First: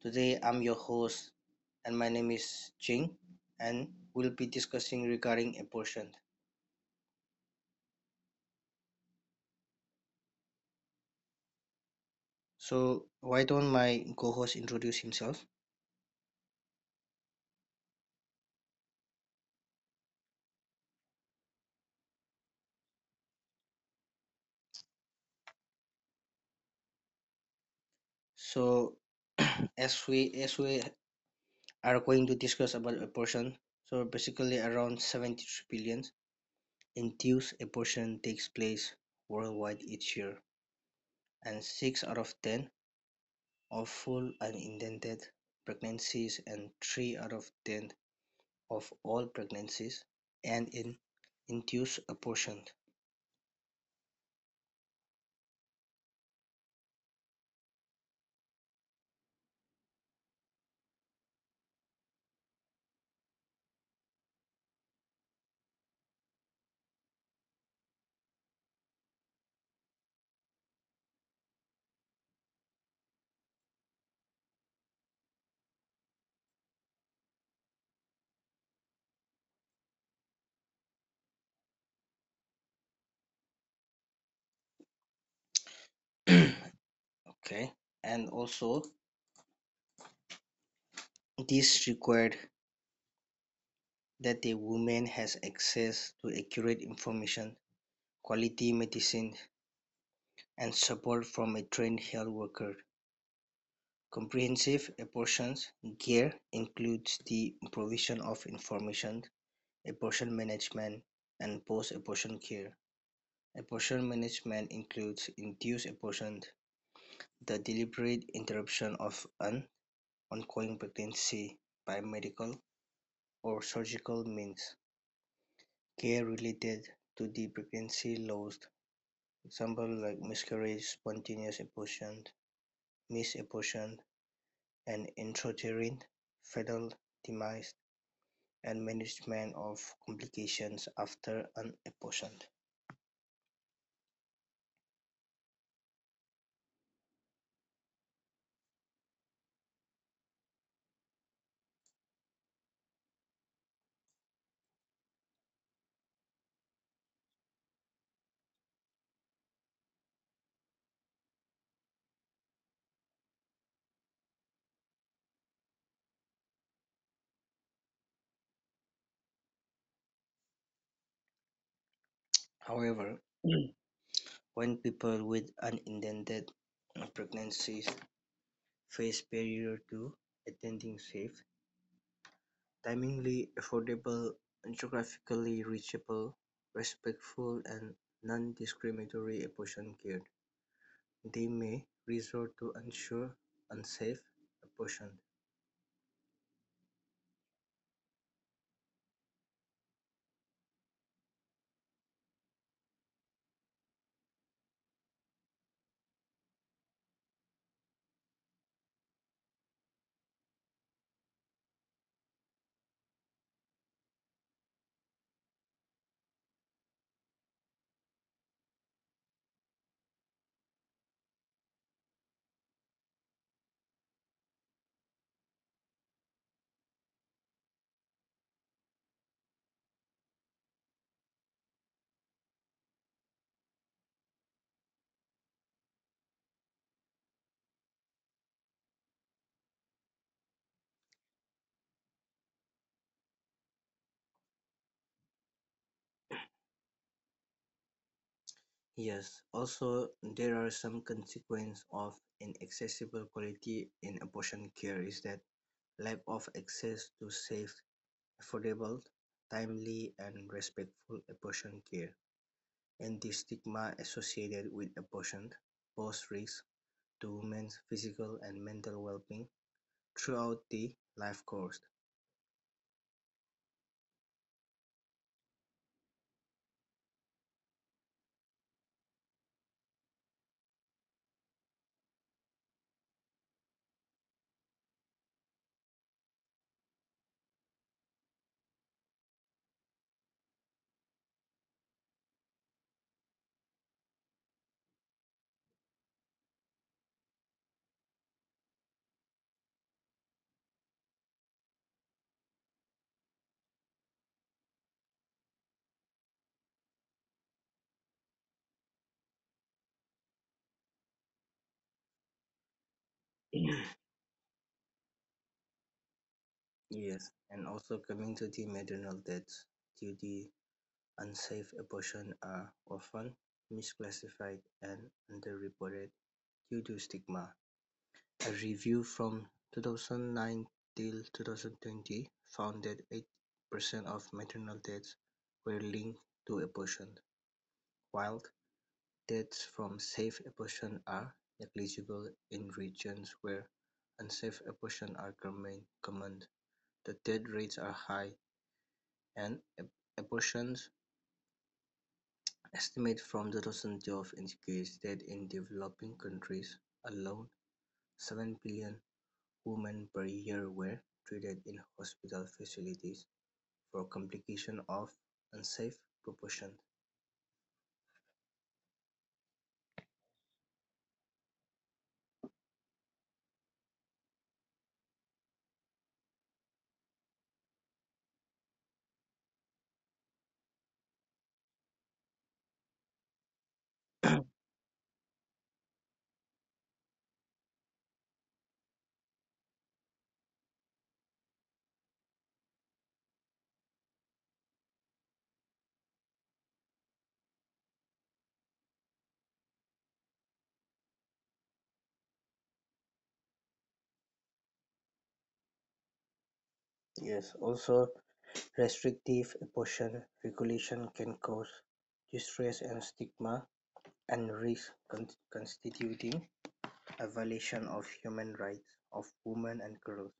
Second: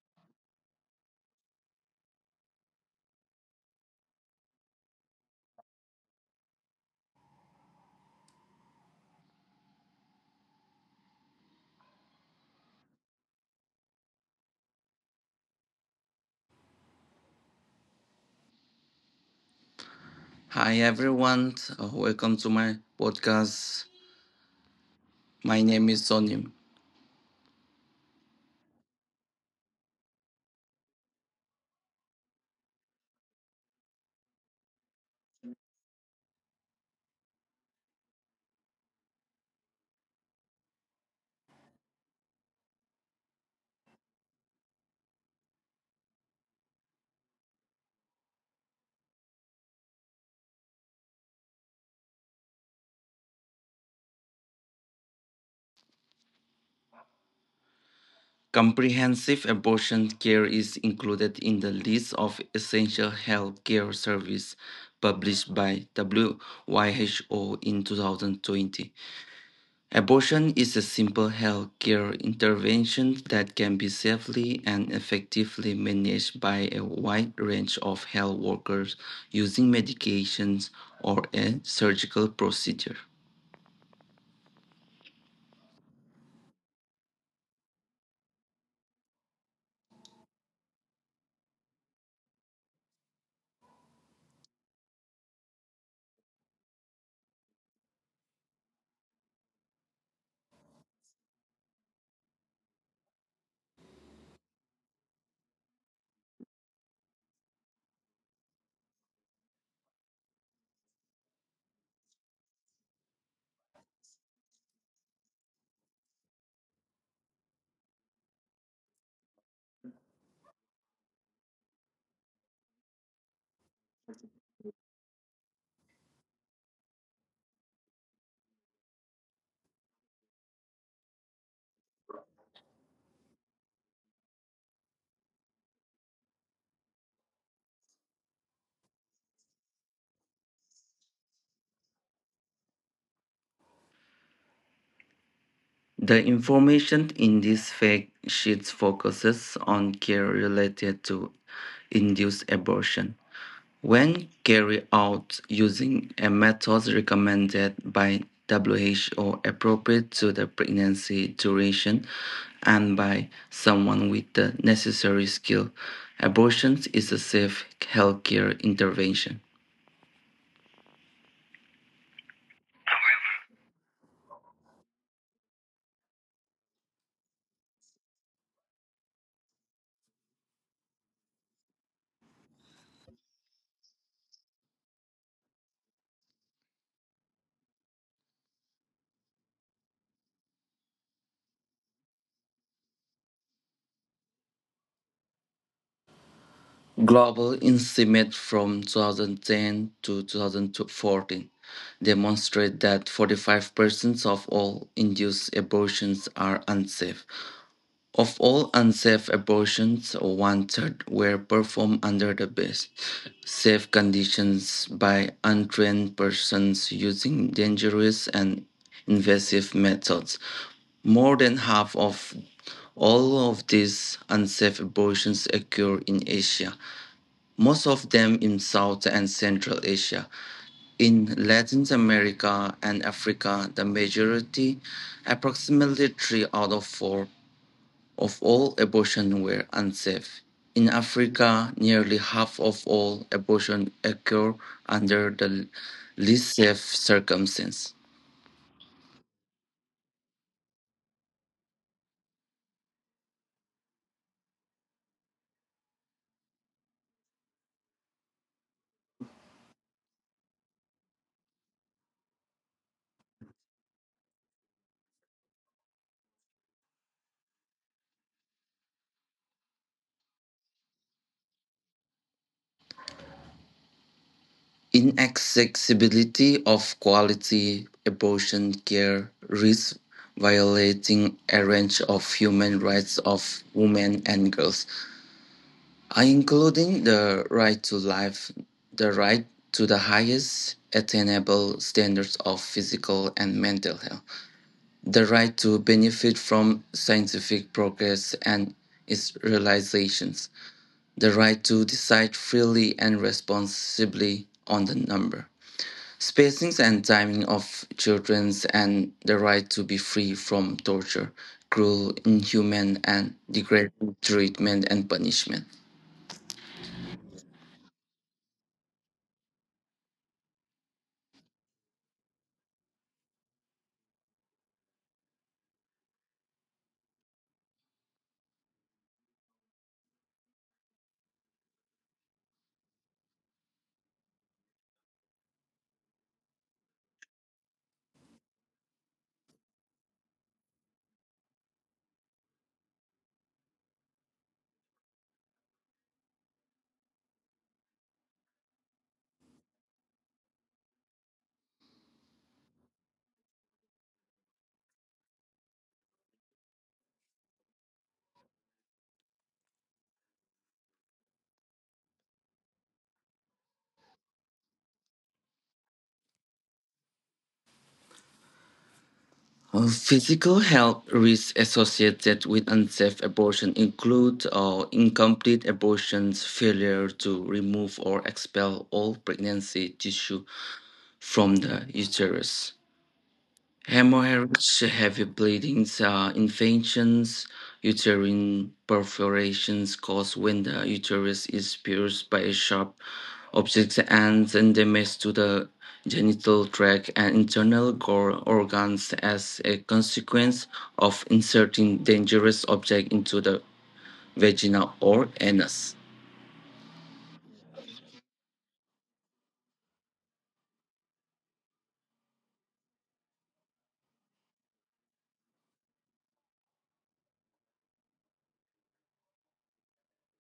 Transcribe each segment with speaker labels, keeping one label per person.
Speaker 1: Today I'm your host and my name is Jing and we'll be discussing regarding abortion. So why don't my co-host introduce himself?
Speaker 2: Hi everyone, welcome to my podcast. My name is Sonim.
Speaker 1: So as we are going to discuss about abortion, so basically around 73 billion induced abortion takes place worldwide each year and 6 out of 10 of full unintended pregnancies and 3 out of 10 of all pregnancies and in induce abortion.
Speaker 2: Comprehensive abortion care is included in the list of essential health care service published by WHO in 2020. Abortion is a simple health care intervention that can be safely and effectively managed by a wide range of health workers using medications or a surgical procedure.
Speaker 1: Okay. And also, this required that a woman has access to accurate information, quality medicine, and support from a trained health worker. Comprehensive abortion care includes the provision of information, abortion management, and post abortion care. Abortion management includes induced abortion, the deliberate interruption of an ongoing pregnancy by medical or surgical means, care related to the pregnancy loss, examples like miscarriage, spontaneous abortion, mis-abortion, and intrauterine fetal demise, and management of complications after an abortion.
Speaker 2: The information in these fact sheets focuses on care related to induced abortion. When carried out using a method recommended by WHO, appropriate to the pregnancy duration and by someone with the necessary skill, abortion is a safe healthcare intervention.
Speaker 1: However, when people with unintended pregnancies face barrier to attending safe, timely, affordable, geographically reachable, respectful and non-discriminatory abortion care, they may resort to ensure unsafe abortion.
Speaker 2: Global estimates from 2010 to 2014 demonstrate that 45% of all induced abortions are unsafe. Of all unsafe abortions, one third were performed under the best safe conditions by untrained persons using dangerous and invasive methods. More than half of all of these unsafe abortions occur in Asia, most of them in South and Central Asia. In Latin America and Africa, the majority, approximately three out of four, of all abortions were unsafe. In Africa, nearly half of all abortions occur under the least safe circumstances.
Speaker 1: Yes, also there are some consequences of inaccessible quality in abortion care is that lack of access to safe, affordable, timely and respectful abortion care and the stigma associated with abortion pose risks to women's physical and mental well-being throughout the life course.
Speaker 2: Inaccessibility of quality abortion care risks violating a range of human rights of women and girls, including the right to life, the right to the highest attainable standards of physical and mental health, the right to benefit from scientific progress and its realizations, the right to decide freely and responsibly on the number, spacings and timing of children's, and the right to be free from torture, cruel, inhuman, and degrading treatment and punishment.
Speaker 1: Yes, and also community maternal deaths due to unsafe abortion are often misclassified and underreported due to stigma. A review from 2009 till 2020 found that 8% of maternal deaths were linked to abortion, while deaths from safe abortion are negligible. In regions where unsafe abortions are common, the death rates are high, and abortions estimated from 2012 indicates that in developing countries alone, 7 billion women per year were treated in hospital facilities for complications of unsafe abortion.
Speaker 2: Physical health risks associated with unsafe abortion include incomplete abortions, failure to remove or expel all pregnancy tissue from the uterus. Hemorrhages, heavy bleedings, infections, uterine perforations caused when the uterus is pierced by sharp objects and then damage to the genital tract and internal gore organs as a consequence of inserting dangerous object into the vagina or anus.
Speaker 1: Yes, also restrictive abortion regulation can cause distress and stigma, and risk constituting a violation of human rights of women and girls,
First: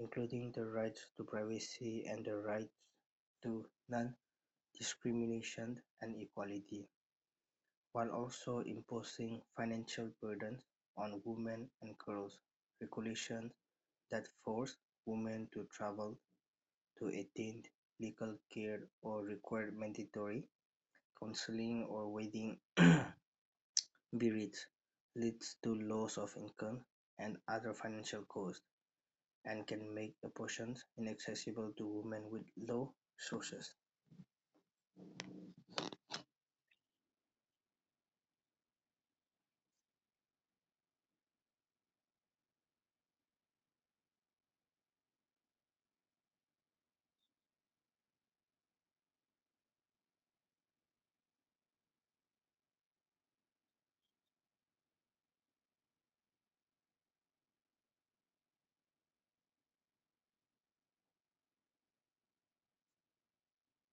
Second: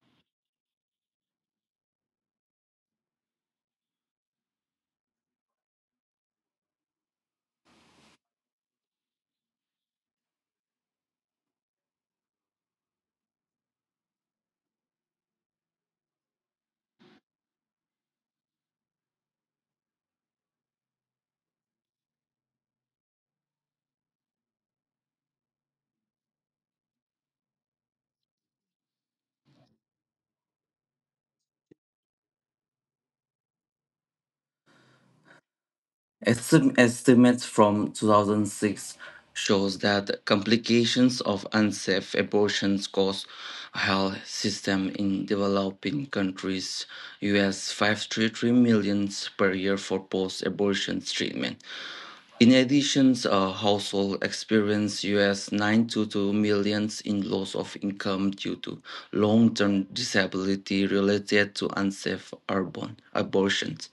Speaker 1: including the rights to privacy and the right to non-discrimination and equality, while also imposing financial burdens on women and girls. Regulations that force women to travel to attain legal care or require mandatory counseling or wedding burials leads to loss of income and other financial costs, and can make abortions inaccessible to women with low resources.
Speaker 2: Estimates from 2006 shows that complications of unsafe abortions cause health system in developing countries US 533 millions per year for post-abortion treatment. In addition, household experience US 922 millions in loss of income due to long-term disability related to unsafe urban abortions.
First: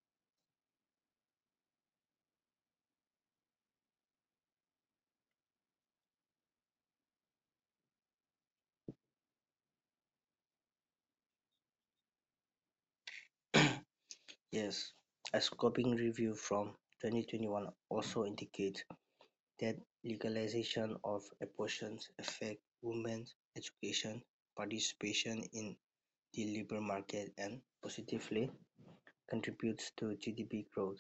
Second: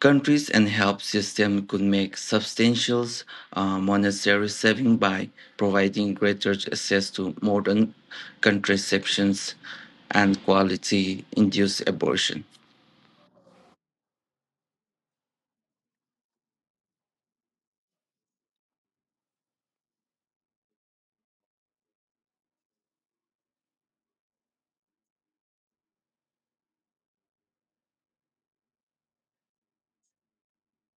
Speaker 2: Countries and health systems could make substantial monetary savings by providing greater access to modern contraceptions and quality induced abortion.
Speaker 1: Yes, a scoping review from 2021 also indicates that legalization of abortions affect women's education, participation in the labor market, and positively contributes to GDP growth.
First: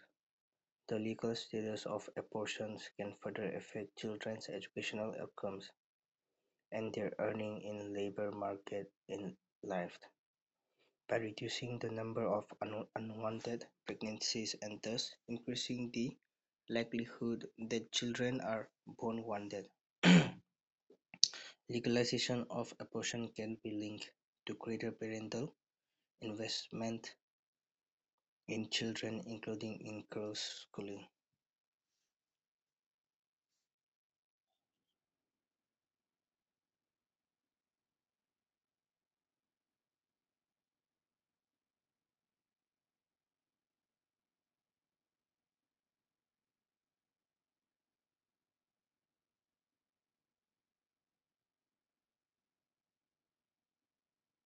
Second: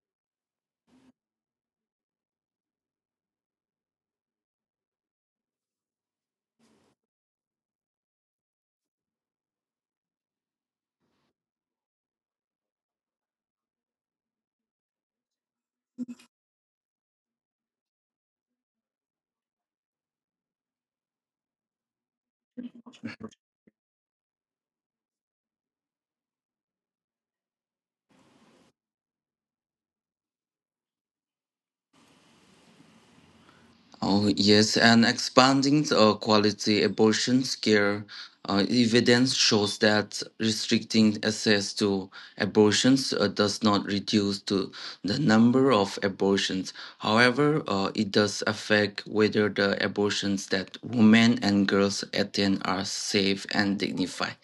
Speaker 1: The legal status of abortions can further affect children's educational outcomes and their earning in labor market in life by reducing the number of unwanted pregnancies and thus increasing the likelihood that children are born wanted. Legalization of abortion can be linked to greater parental investment in children, including in girls' schooling.
Speaker 2: Oh, yes, and expanding quality abortion care evidence shows that restricting access to abortions does not reduce to the number of abortions. However, it does affect whether the abortions that women and girls attend are safe and dignified.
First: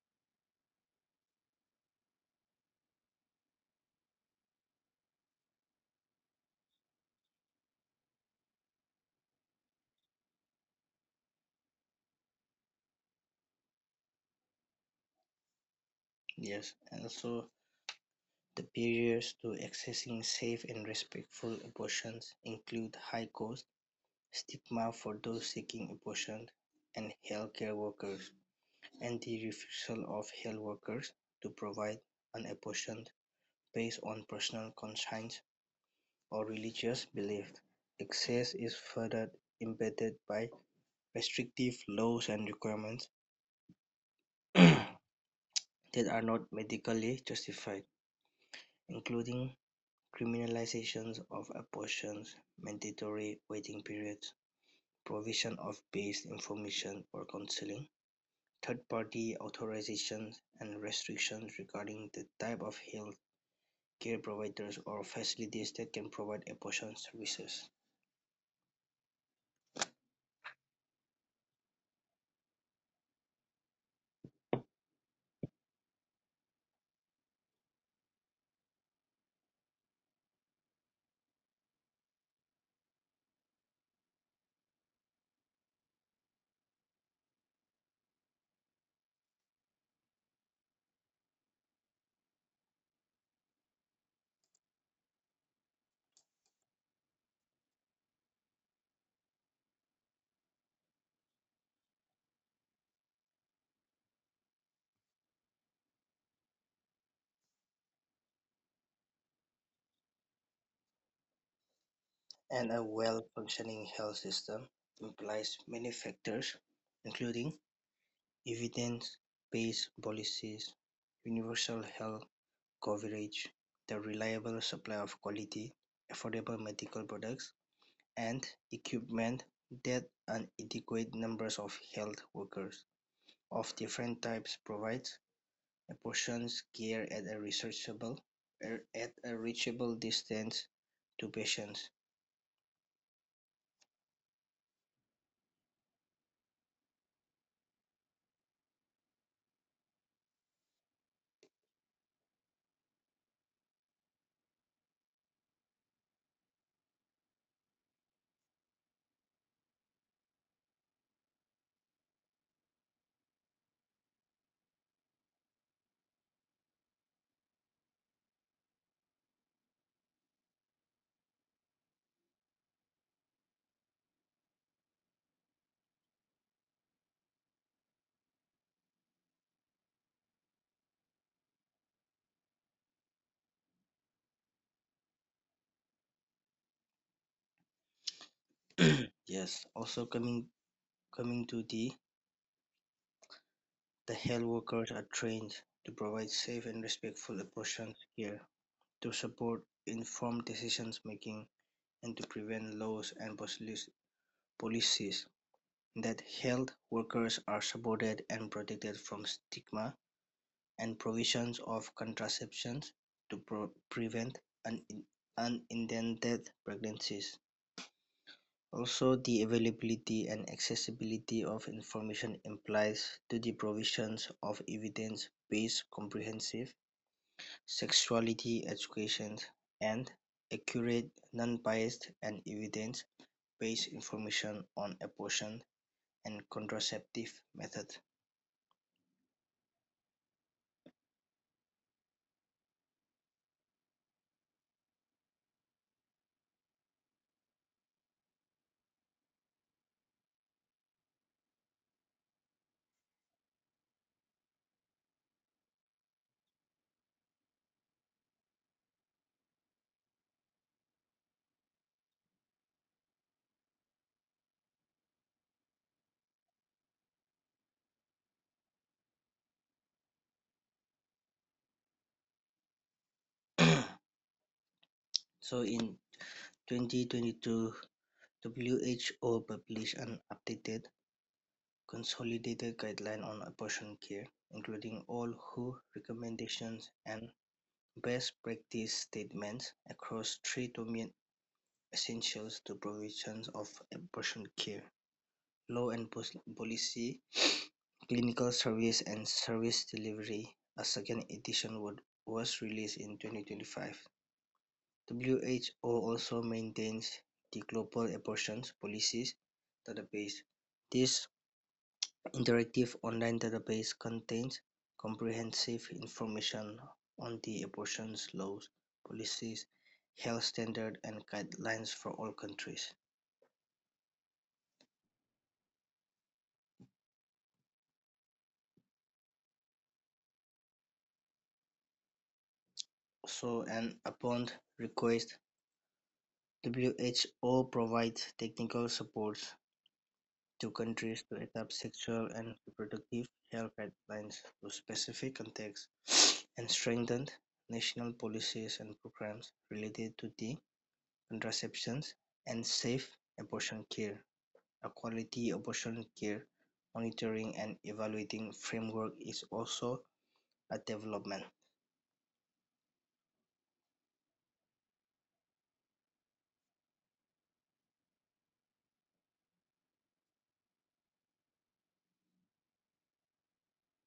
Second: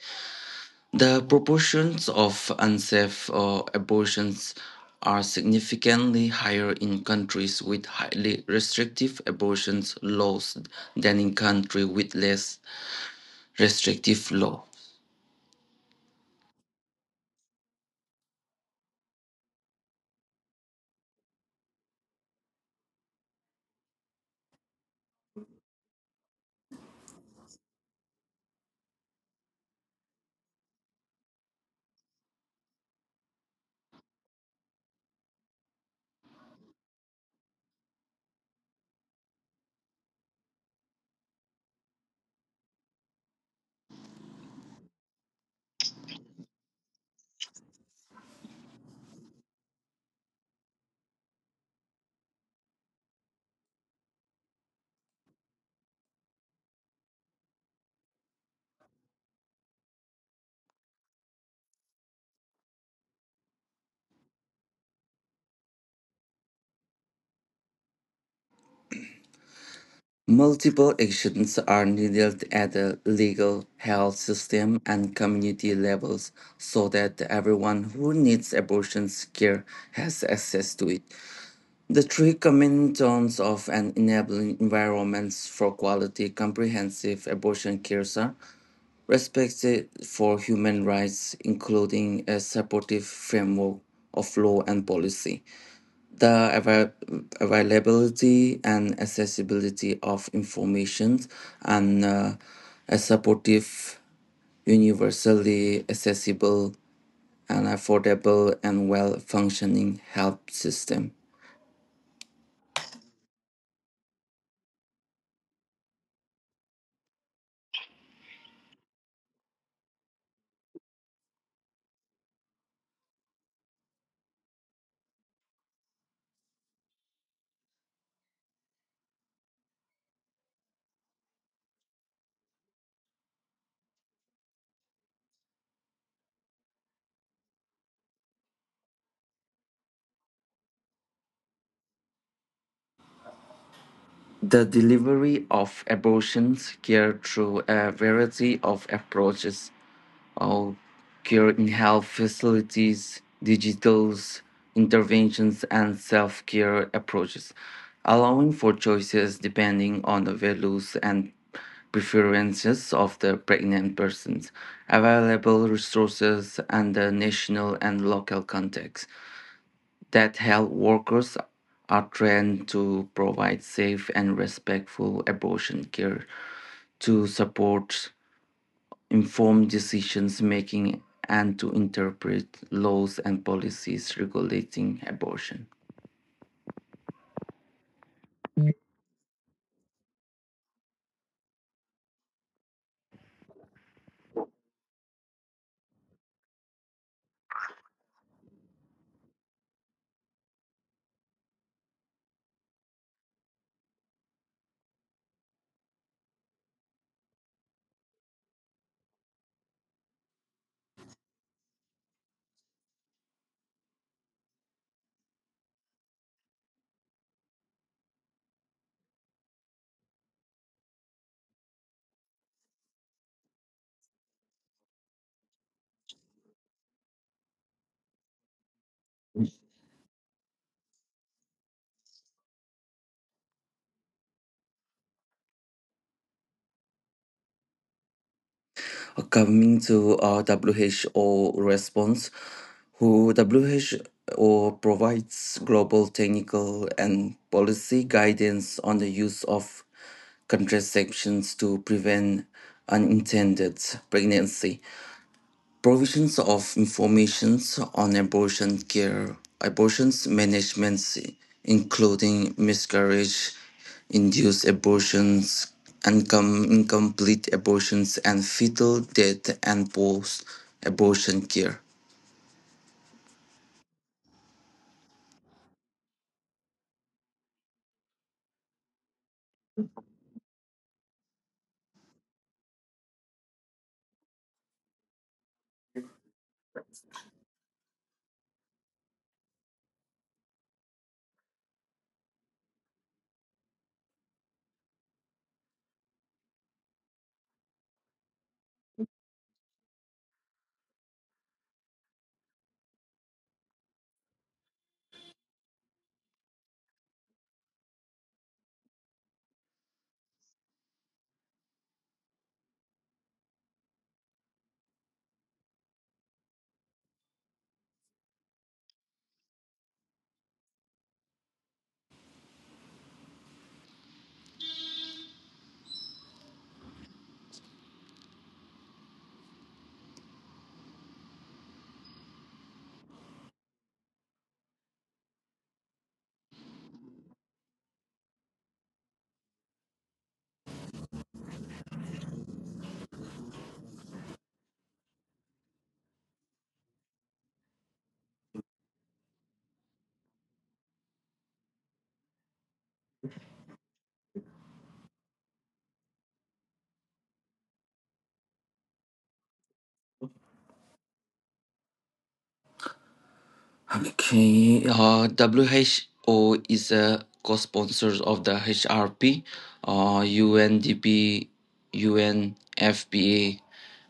Speaker 2: The proportions of unsafe abortions are significantly higher in countries with highly restrictive abortion laws than in countries with less restrictive laws.
Speaker 1: Yes, and also the barriers to accessing safe and respectful abortions include high costs, stigma for those seeking abortion and healthcare workers, and the refusal of health workers to provide an abortion based on personal conscience or religious belief. Access is further impeded by restrictive laws and requirements that are not medically justified, including criminalizations of abortions, mandatory waiting periods, provision of base information or counseling, third-party authorizations, and restrictions regarding the type of health care providers or facilities that can provide abortion services,
Speaker 2: Multiple actions are needed at the legal, health system, and community levels so that everyone who needs abortion care has access to it. The three common zones of and enabling environments for quality comprehensive abortion care are respected for human rights, including a supportive framework of law and policy, the availability and accessibility of information, and a supportive, universally accessible and affordable and well functioning health system.
Speaker 1: and a well-functioning health system implies many factors, including evidence-based policies, universal health coverage, the reliable supply of quality, affordable medical products and equipment that an adequate numbers of health workers of different types provides apportions care at a researchable at a reachable distance to patients.
Speaker 2: The delivery of abortions care through a variety of approaches or care in health facilities, digital interventions, and self care approaches, allowing for choices depending on the values and preferences of the pregnant persons, available resources, and the national and local context that health workers are trained to provide safe and respectful abortion care, to support informed decisions making, and to interpret laws and policies regulating abortion.
Speaker 1: Yes, also coming to the health workers are trained to provide safe and respectful approaches care to support informed decisions making and to prevent laws and policies that health workers are supported and protected from stigma and provisions of contraceptions to pro prevent un unintended pregnancies. Also, the availability and accessibility of information implies to the provisions of evidence-based comprehensive sexuality education and accurate, non-biased, and evidence based information on abortion and contraceptive methods.
Speaker 2: Coming to WHO response, WHO provides global technical and policy guidance on the use of contraceptions to prevent unintended pregnancy provisions of information on abortion care, abortion management, including miscarriage, induced abortions, incomplete abortions, and fetal death and post abortion care.
Speaker 1: So in 2022, WHO published an updated consolidated guideline on abortion care, including all WHO recommendations and best practice statements across three domain essentials to provisions of abortion care: law and policy, clinical service, and service delivery. A second edition was released in 2025. WHO also maintains the Global Abortion Policies database; this interactive online database contains comprehensive information on the abortion laws, policies, health standards and guidelines for all countries. So and upon request, WHO provides technical support Two countries to adapt sexual and reproductive health guidelines to specific contexts, and strengthened national policies and programs related to the contraceptions and safe abortion care. A quality abortion care monitoring and evaluating framework is also a development.
Speaker 2: Okay, WHO is a co sponsor of the HRP, UNDP, UNFPA,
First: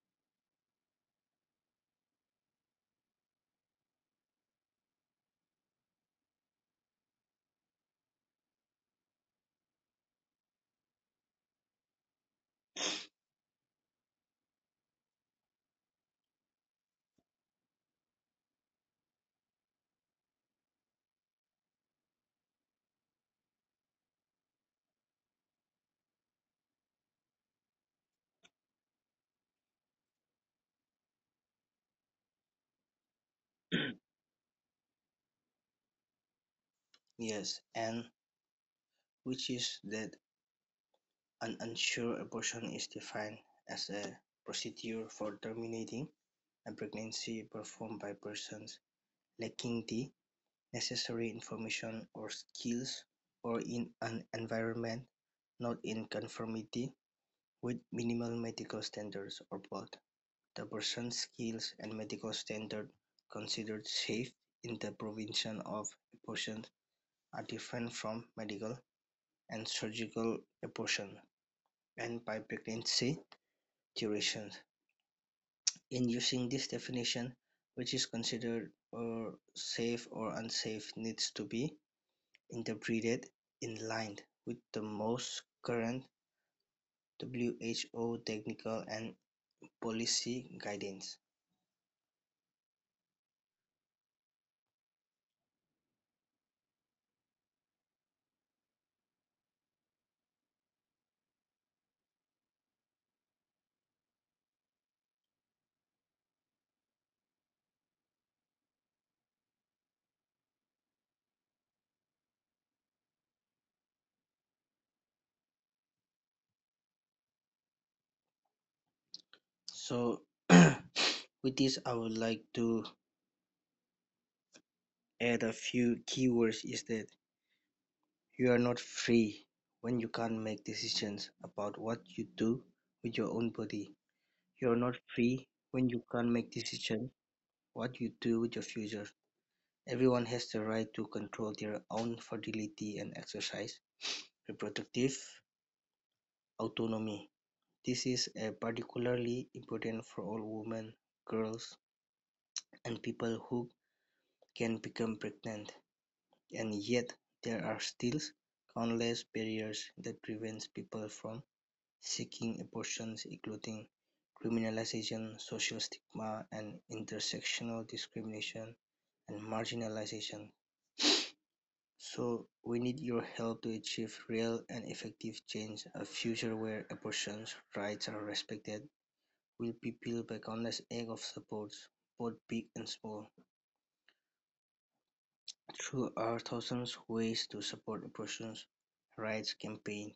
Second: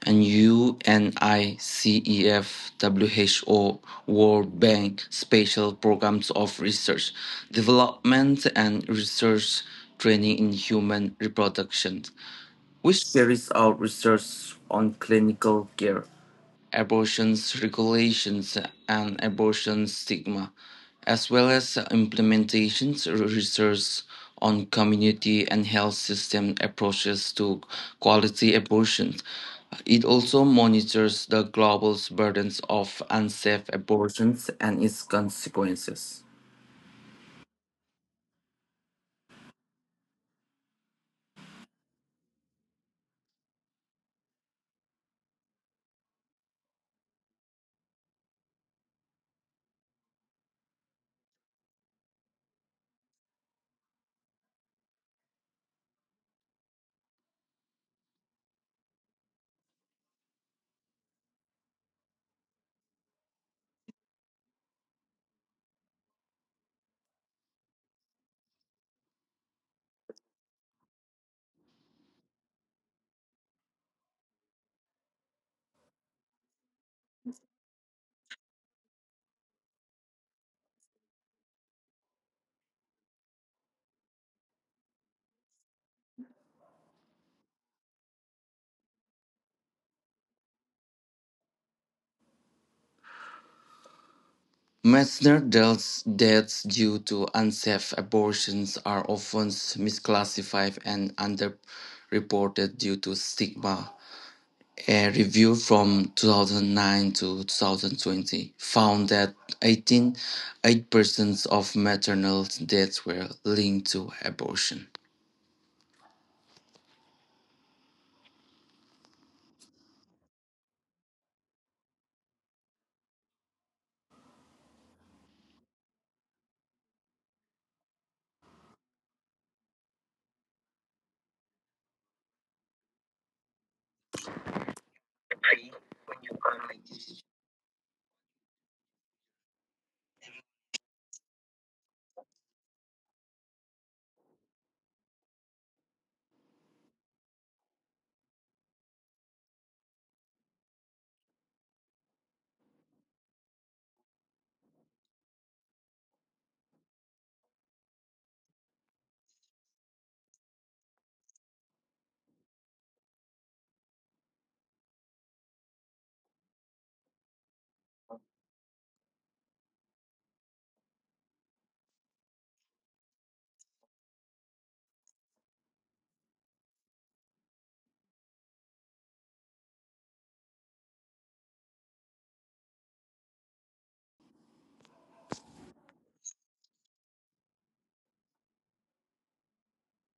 Speaker 2: and UNICEF, WHO, World Bank special programs of research, development, and research training in human reproduction, which carries out research on clinical care abortion regulations and abortion stigma, as well as implementations research on community and health system approaches to quality abortion. It also monitors the global burdens of unsafe abortions and its consequences.
Speaker 1: Yes, and which is that an unsure abortion is defined as a procedure for terminating a pregnancy performed by persons lacking the necessary information or skills, or in an environment not in conformity with minimal medical standards or both. The person's skills and medical standards considered safe in the provision of abortion are different from medical and surgical abortion and by pregnancy duration. In using this definition, which is considered or safe or unsafe needs to be interpreted in line with the most current WHO technical and policy guidance.
Speaker 2: Maternal deaths, deaths due to unsafe abortions are often misclassified and underreported due to stigma. A review from 2009 to 2020 found that 18.8% of maternal deaths were linked to abortion.
Speaker 1: So with this I would like to add a few keywords is that you are not free when you can't make decisions about what you do with your own body. You are not free when you can't make decisions what you do with your future. Everyone has the right to control their own fertility and exercise reproductive autonomy. This is particularly important for all women, girls, and people who can become pregnant, and yet there are still countless barriers that prevent people from seeking abortions including criminalization, social stigma, and intersectional discrimination and marginalization. So we need your help to achieve real and effective change, a future where abortion rights are respected will be peeled back unless egg of supports, both big and small. There are thousands of ways to support abortion rights campaign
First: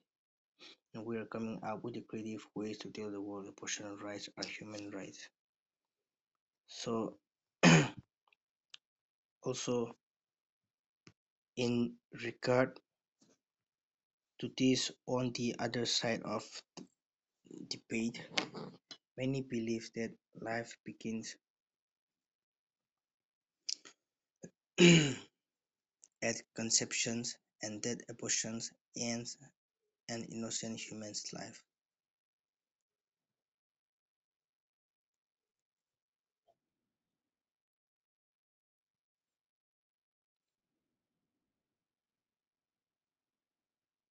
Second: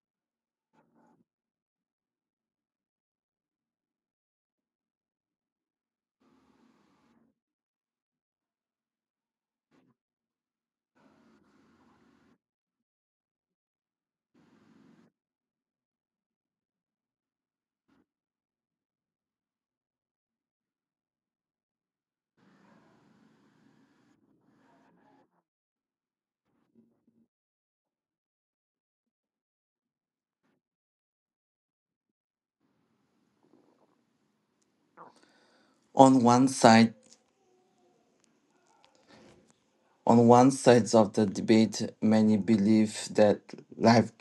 Speaker 1: and we are coming up with creative ways to tell the world abortion rights are human rights. So also in regard to this on the other side of debate, many believe that life begins at conception and that abortion ends an innocent human's life.
Speaker 2: On one side, on one side of the debate, many believe that life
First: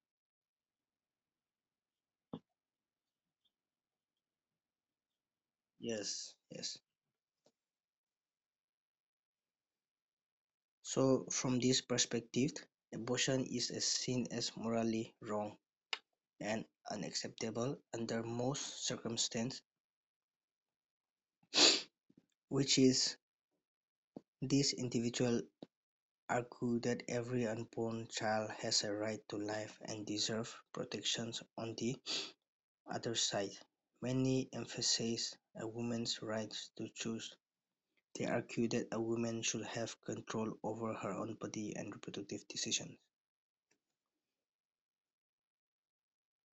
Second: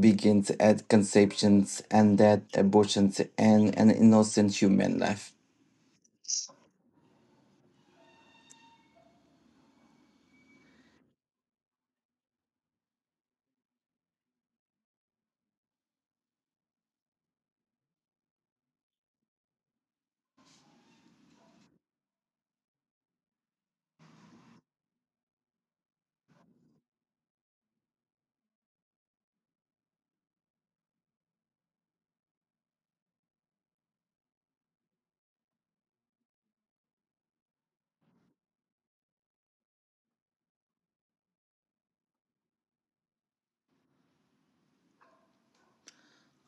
Speaker 2: begins at conception and that abortions end an innocent human life.
Speaker 1: Yes, yes. So from this perspective, abortion is seen as morally wrong and unacceptable under most circumstances, which is these individuals argue that every unborn child has a right to life and deserve protections on the other side. Many emphasize a woman's rights to choose. They argue that a woman should have control over her own body and reproductive decisions.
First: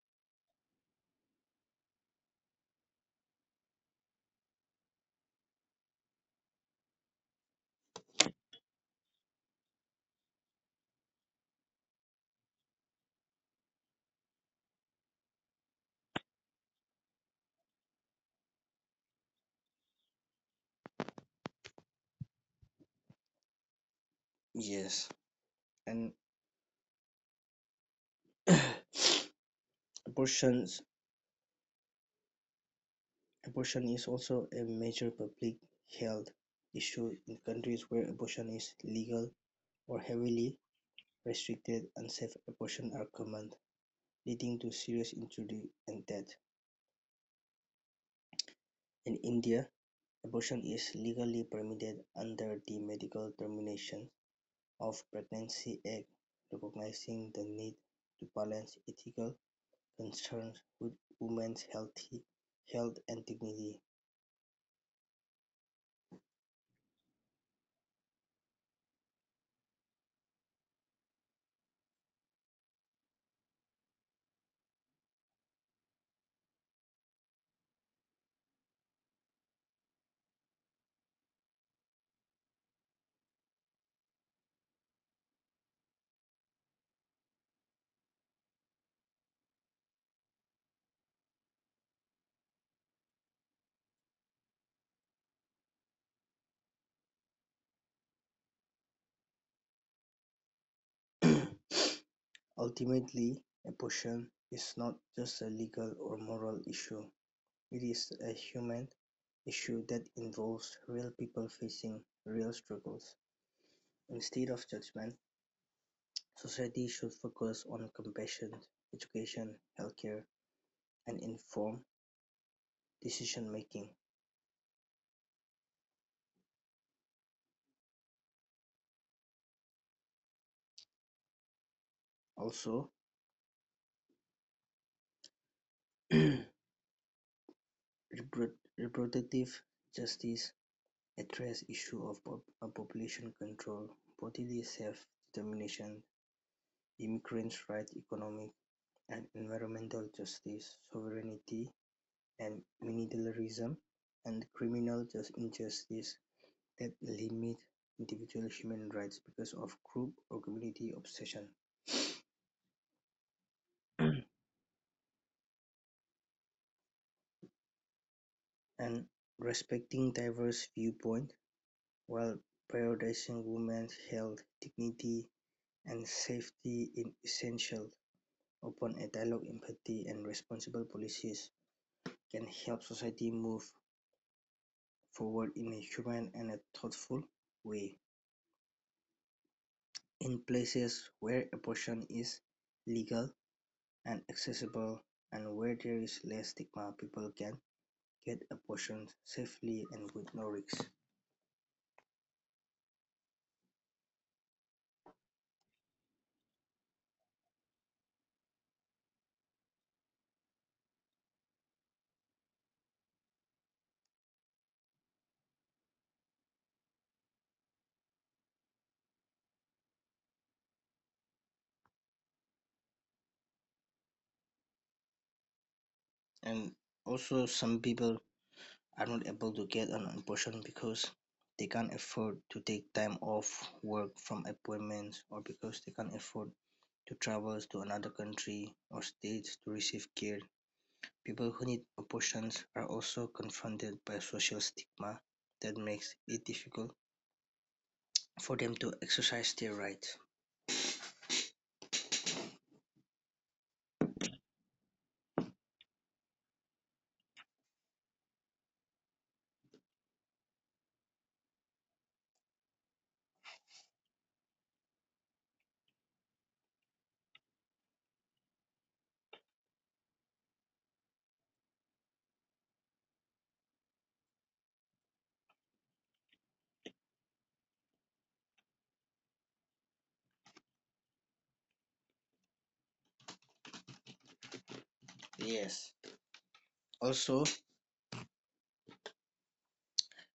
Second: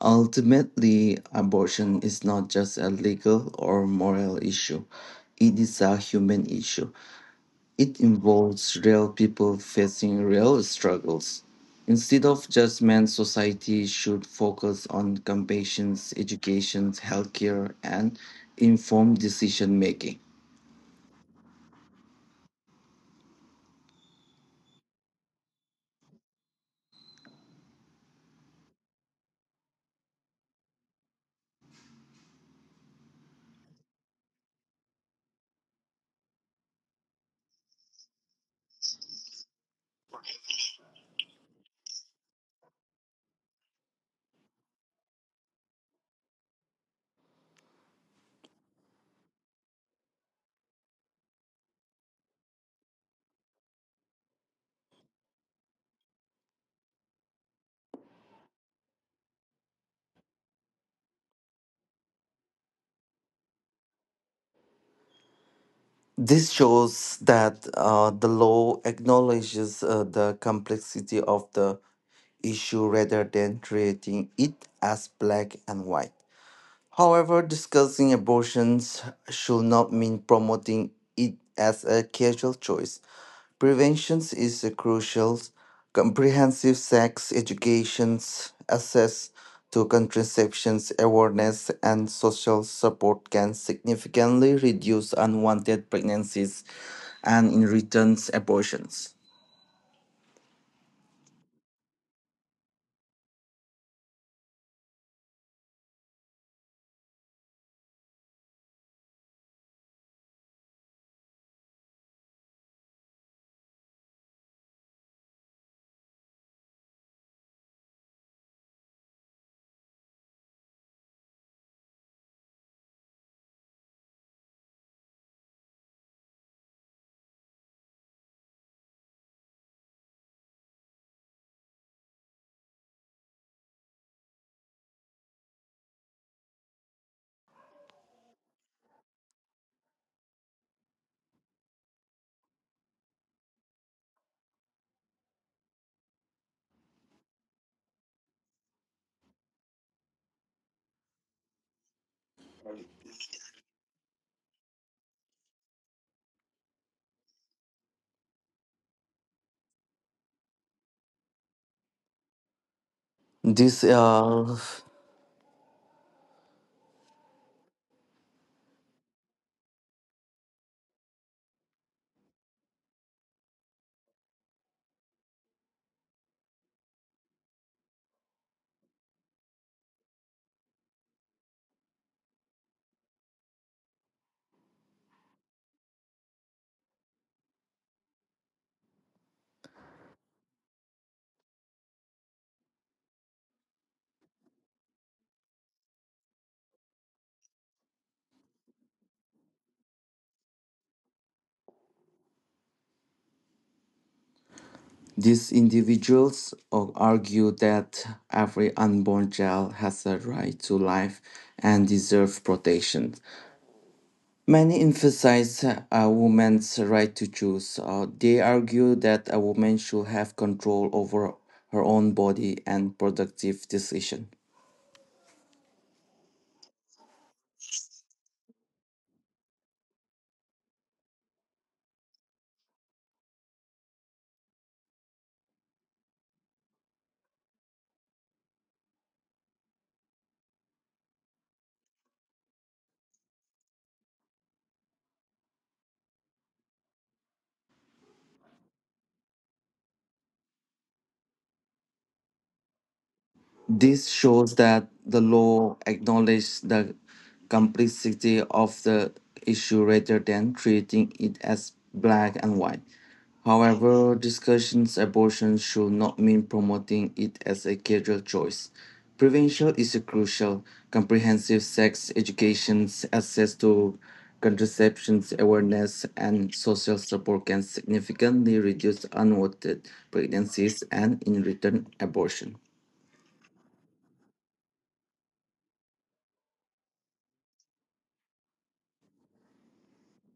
Speaker 2: Ultimately, abortion is not just a legal or moral issue, it is a human issue. It involves real people facing real struggles. Instead of judgment, society should focus on compassion, education, healthcare, and informed decision making.
Speaker 1: Yes, and Abortions Abortion is also a major public health issue in countries where abortion is legal or heavily restricted. Unsafe abortions are common, leading to serious injury and death. In India, abortion is legally permitted under the Medical Termination of Pregnancy Act, recognizing the need to balance ethical concerns with women's healthy health and dignity.
Speaker 2: This shows that the law acknowledges the complexity of the issue rather than treating it as black and white. However, discussing abortions should not mean promoting it as a casual choice. Prevention is a crucial. Comprehensive sex education, access to contraception awareness, and social support can significantly reduce unwanted pregnancies and, in return, abortions.
Speaker 1: Ultimately, abortion is not just a legal or moral issue, it is a human issue that involves real people facing real struggles. Instead of judgment, society should focus on compassion, education, healthcare, and informed decision making. Also, reproductive justice addresses issue of population control, bodily self-determination, immigrants' right, economic and environmental justice, sovereignty and militarism, and criminal injustice that limit individual human rights because of group or community obsession,
Speaker 2: This
Speaker 1: and respecting diverse viewpoints while prioritizing women's health, dignity, and safety is essential. Upon a dialogue, empathy, and responsible policies can help society move forward in a human and a thoughtful way. In places where abortion is legal and accessible and where there is less stigma, people can get abortions safely and with no risks.
Speaker 2: These individuals argue that every unborn child has a right to life and deserves protection. Many emphasize a woman's right to choose. They argue that a woman should have control over her own body and productive decision.
Speaker 1: And also, some people are not able to get an abortion because they can't afford to take time off work from appointments or because they can't afford to travel to another country or state to receive care. People who need abortions are also confronted by social stigma that makes it difficult for them to exercise their rights.
Speaker 2: This shows that the law acknowledged the complexity of the issue rather than treating it as black and white. However, discussions abortion should not mean promoting it as a career choice. Prevention is crucial. Comprehensive sex education, access to contraceptions awareness, and social support can significantly reduce unwanted pregnancies and, in return, abortion.
Speaker 1: Yes. Also,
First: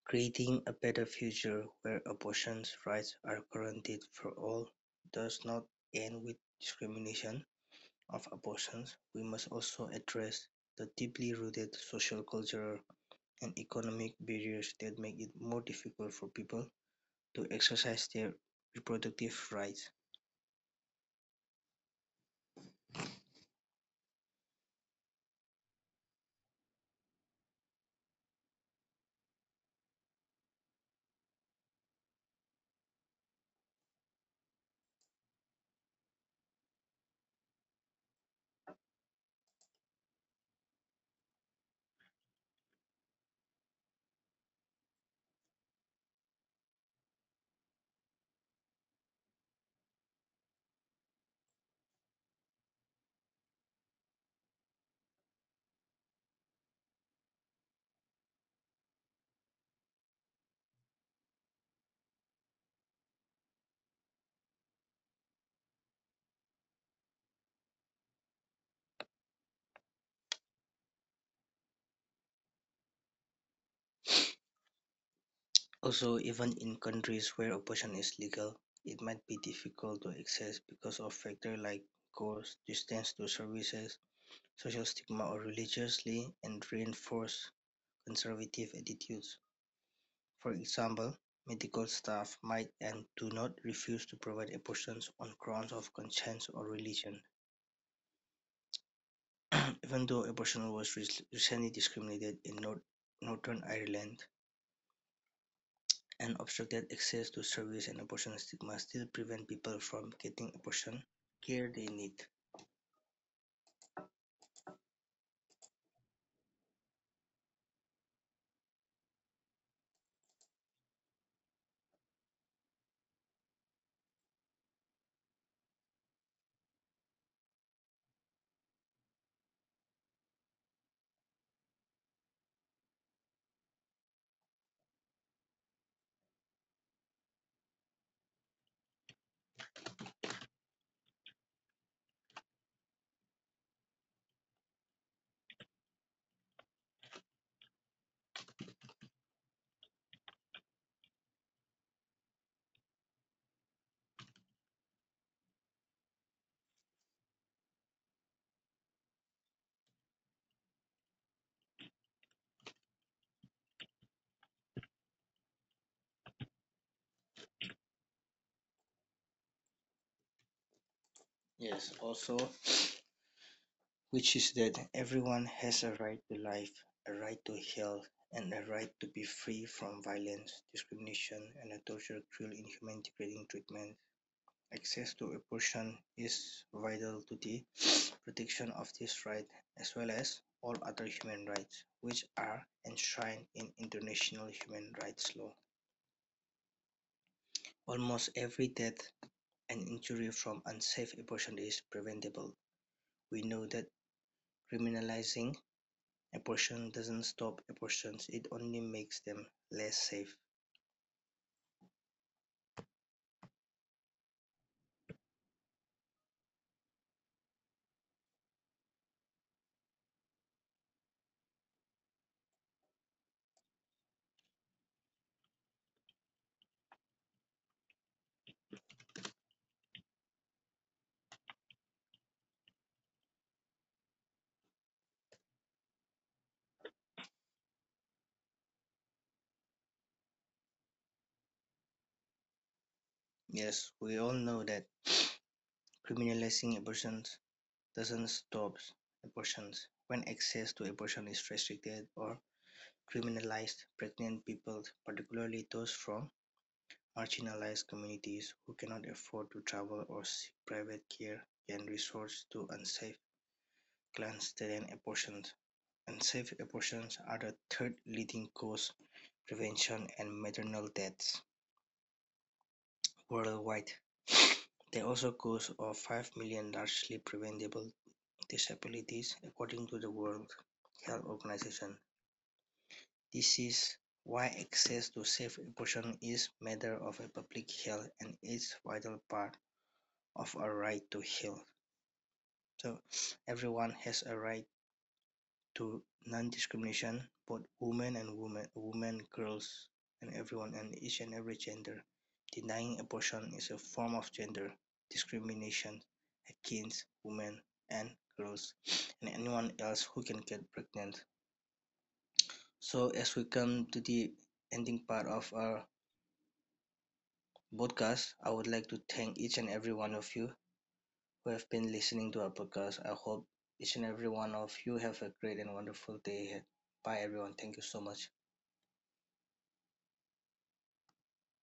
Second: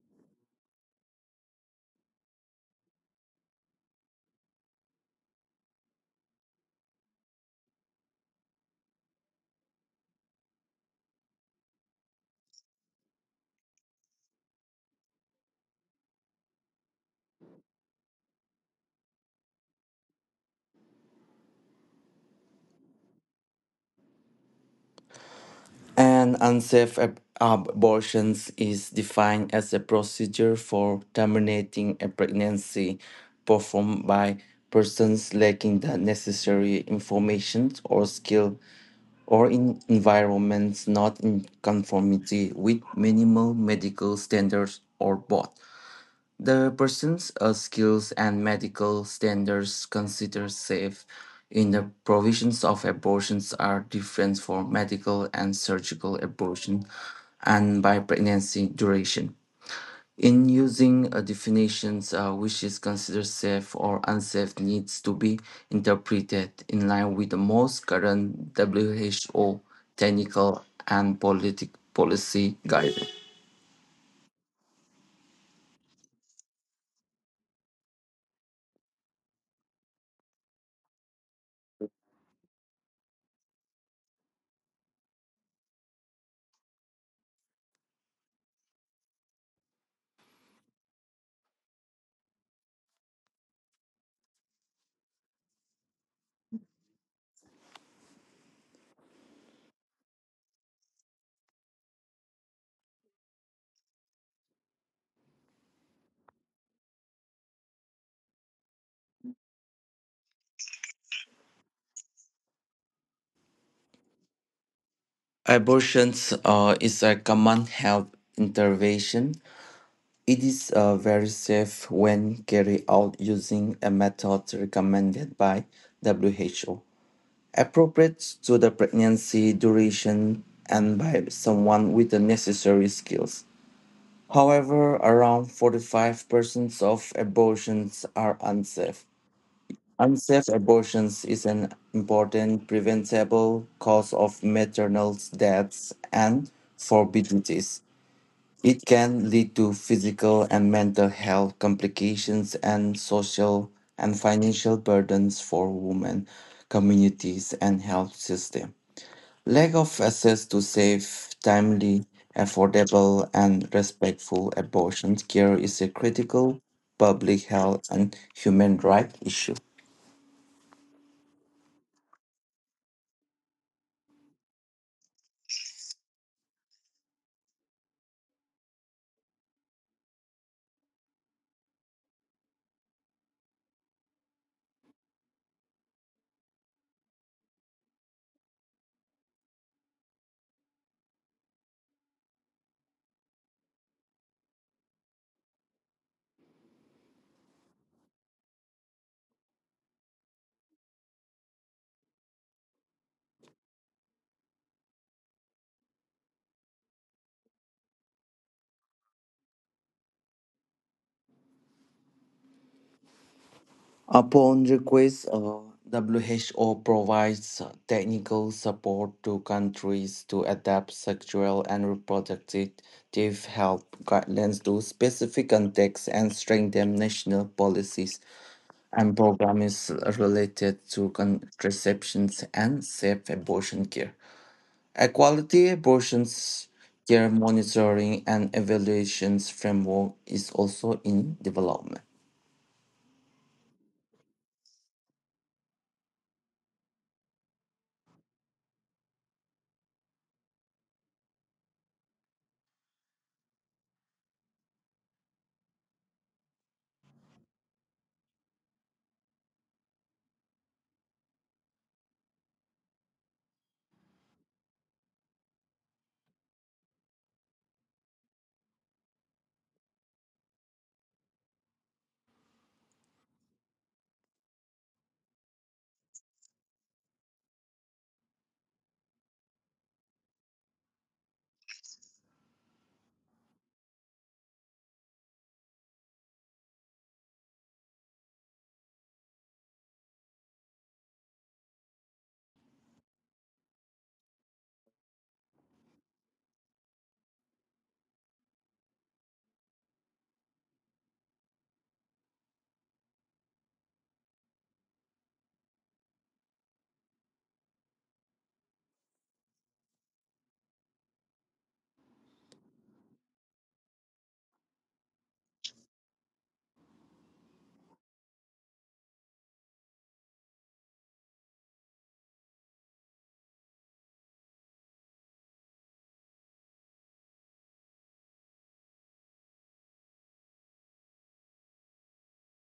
Speaker 1: creating a better future where abortion rights are guaranteed for all does not end with discrimination of abortions. We must also address the deeply rooted social, cultural, and economic barriers that make it more difficult for people to exercise their reproductive rights.
Speaker 2: And unsafe abortions is defined as a procedure for terminating a pregnancy performed by persons lacking the necessary information or skill or in environments not in conformity with minimal medical standards or both. The persons skills and medical standards considered safe in the provisions of abortions are different for medical and surgical abortion and by pregnancy duration. In using definitions, which is considered safe or unsafe needs to be interpreted in line with the most current WHO technical and politic policy guidance.
Speaker 1: Also, even in countries where abortion is legal, it might be difficult to access because of factors like cost, distance to services, social stigma or religiously and reinforced conservative attitudes. For example, medical staff might and do not refuse to provide abortions on grounds of conscience or religion. Even though abortion was recently discriminated in Northern Ireland, and obstructed access to service and abortion stigma still prevent people from getting abortion care they need.
Speaker 2: Abortions is a common health intervention. It is very safe when carried out using a method recommended by WHO, appropriate to the pregnancy duration and by someone with the necessary skills. However, around 45% of abortions are unsafe. Unsafe abortions is an important preventable cause of maternal deaths and morbidities. It can lead to physical and mental health complications and social and financial burdens for women, communities, and health system. Lack of access to safe, timely, affordable, and respectful abortion care is a critical public health and human rights issue.
Speaker 1: Yes, also, which is that everyone has a right to life, a right to health, and a right to be free from violence, discrimination, and a torture, cruel, inhuman, degrading treatment. Access to abortion is vital to the protection of this right as well as all other human rights, which are enshrined in international human rights law. Almost every death and injury from unsafe abortion is preventable. We know that criminalizing abortion doesn't stop abortions, it only makes them less safe.
Speaker 2: Upon request, WHO provides technical support to countries to adapt sexual and reproductive health guidelines to specific contexts and strengthen national policies and programs related to contraceptions and safe abortion care. Equality abortions care monitoring and evaluations framework is also in development.
Speaker 1: Yes, we all know that criminalizing abortions doesn't stop abortions. When access to abortion is restricted or criminalized, pregnant people, particularly those from marginalized communities who cannot afford to travel or seek private care, can resort to unsafe clandestine abortions. Unsafe abortions are the third leading cause of prevention and maternal deaths worldwide. They also cause of 5 million largely preventable disabilities according to the World Health Organization. This is why access to safe abortion is a matter of a public health and is a vital part of our right to health. So everyone has a right to non-discrimination, both women and women, women, girls and everyone and each and every gender. Denying abortion is a form of gender discrimination against women and girls and anyone else who can get pregnant. So as we come to the ending part of our podcast, I would like to thank each and every one of you who have been listening to our podcast. I hope each and every one of you have a great and wonderful day ahead. Bye everyone. Thank you so much.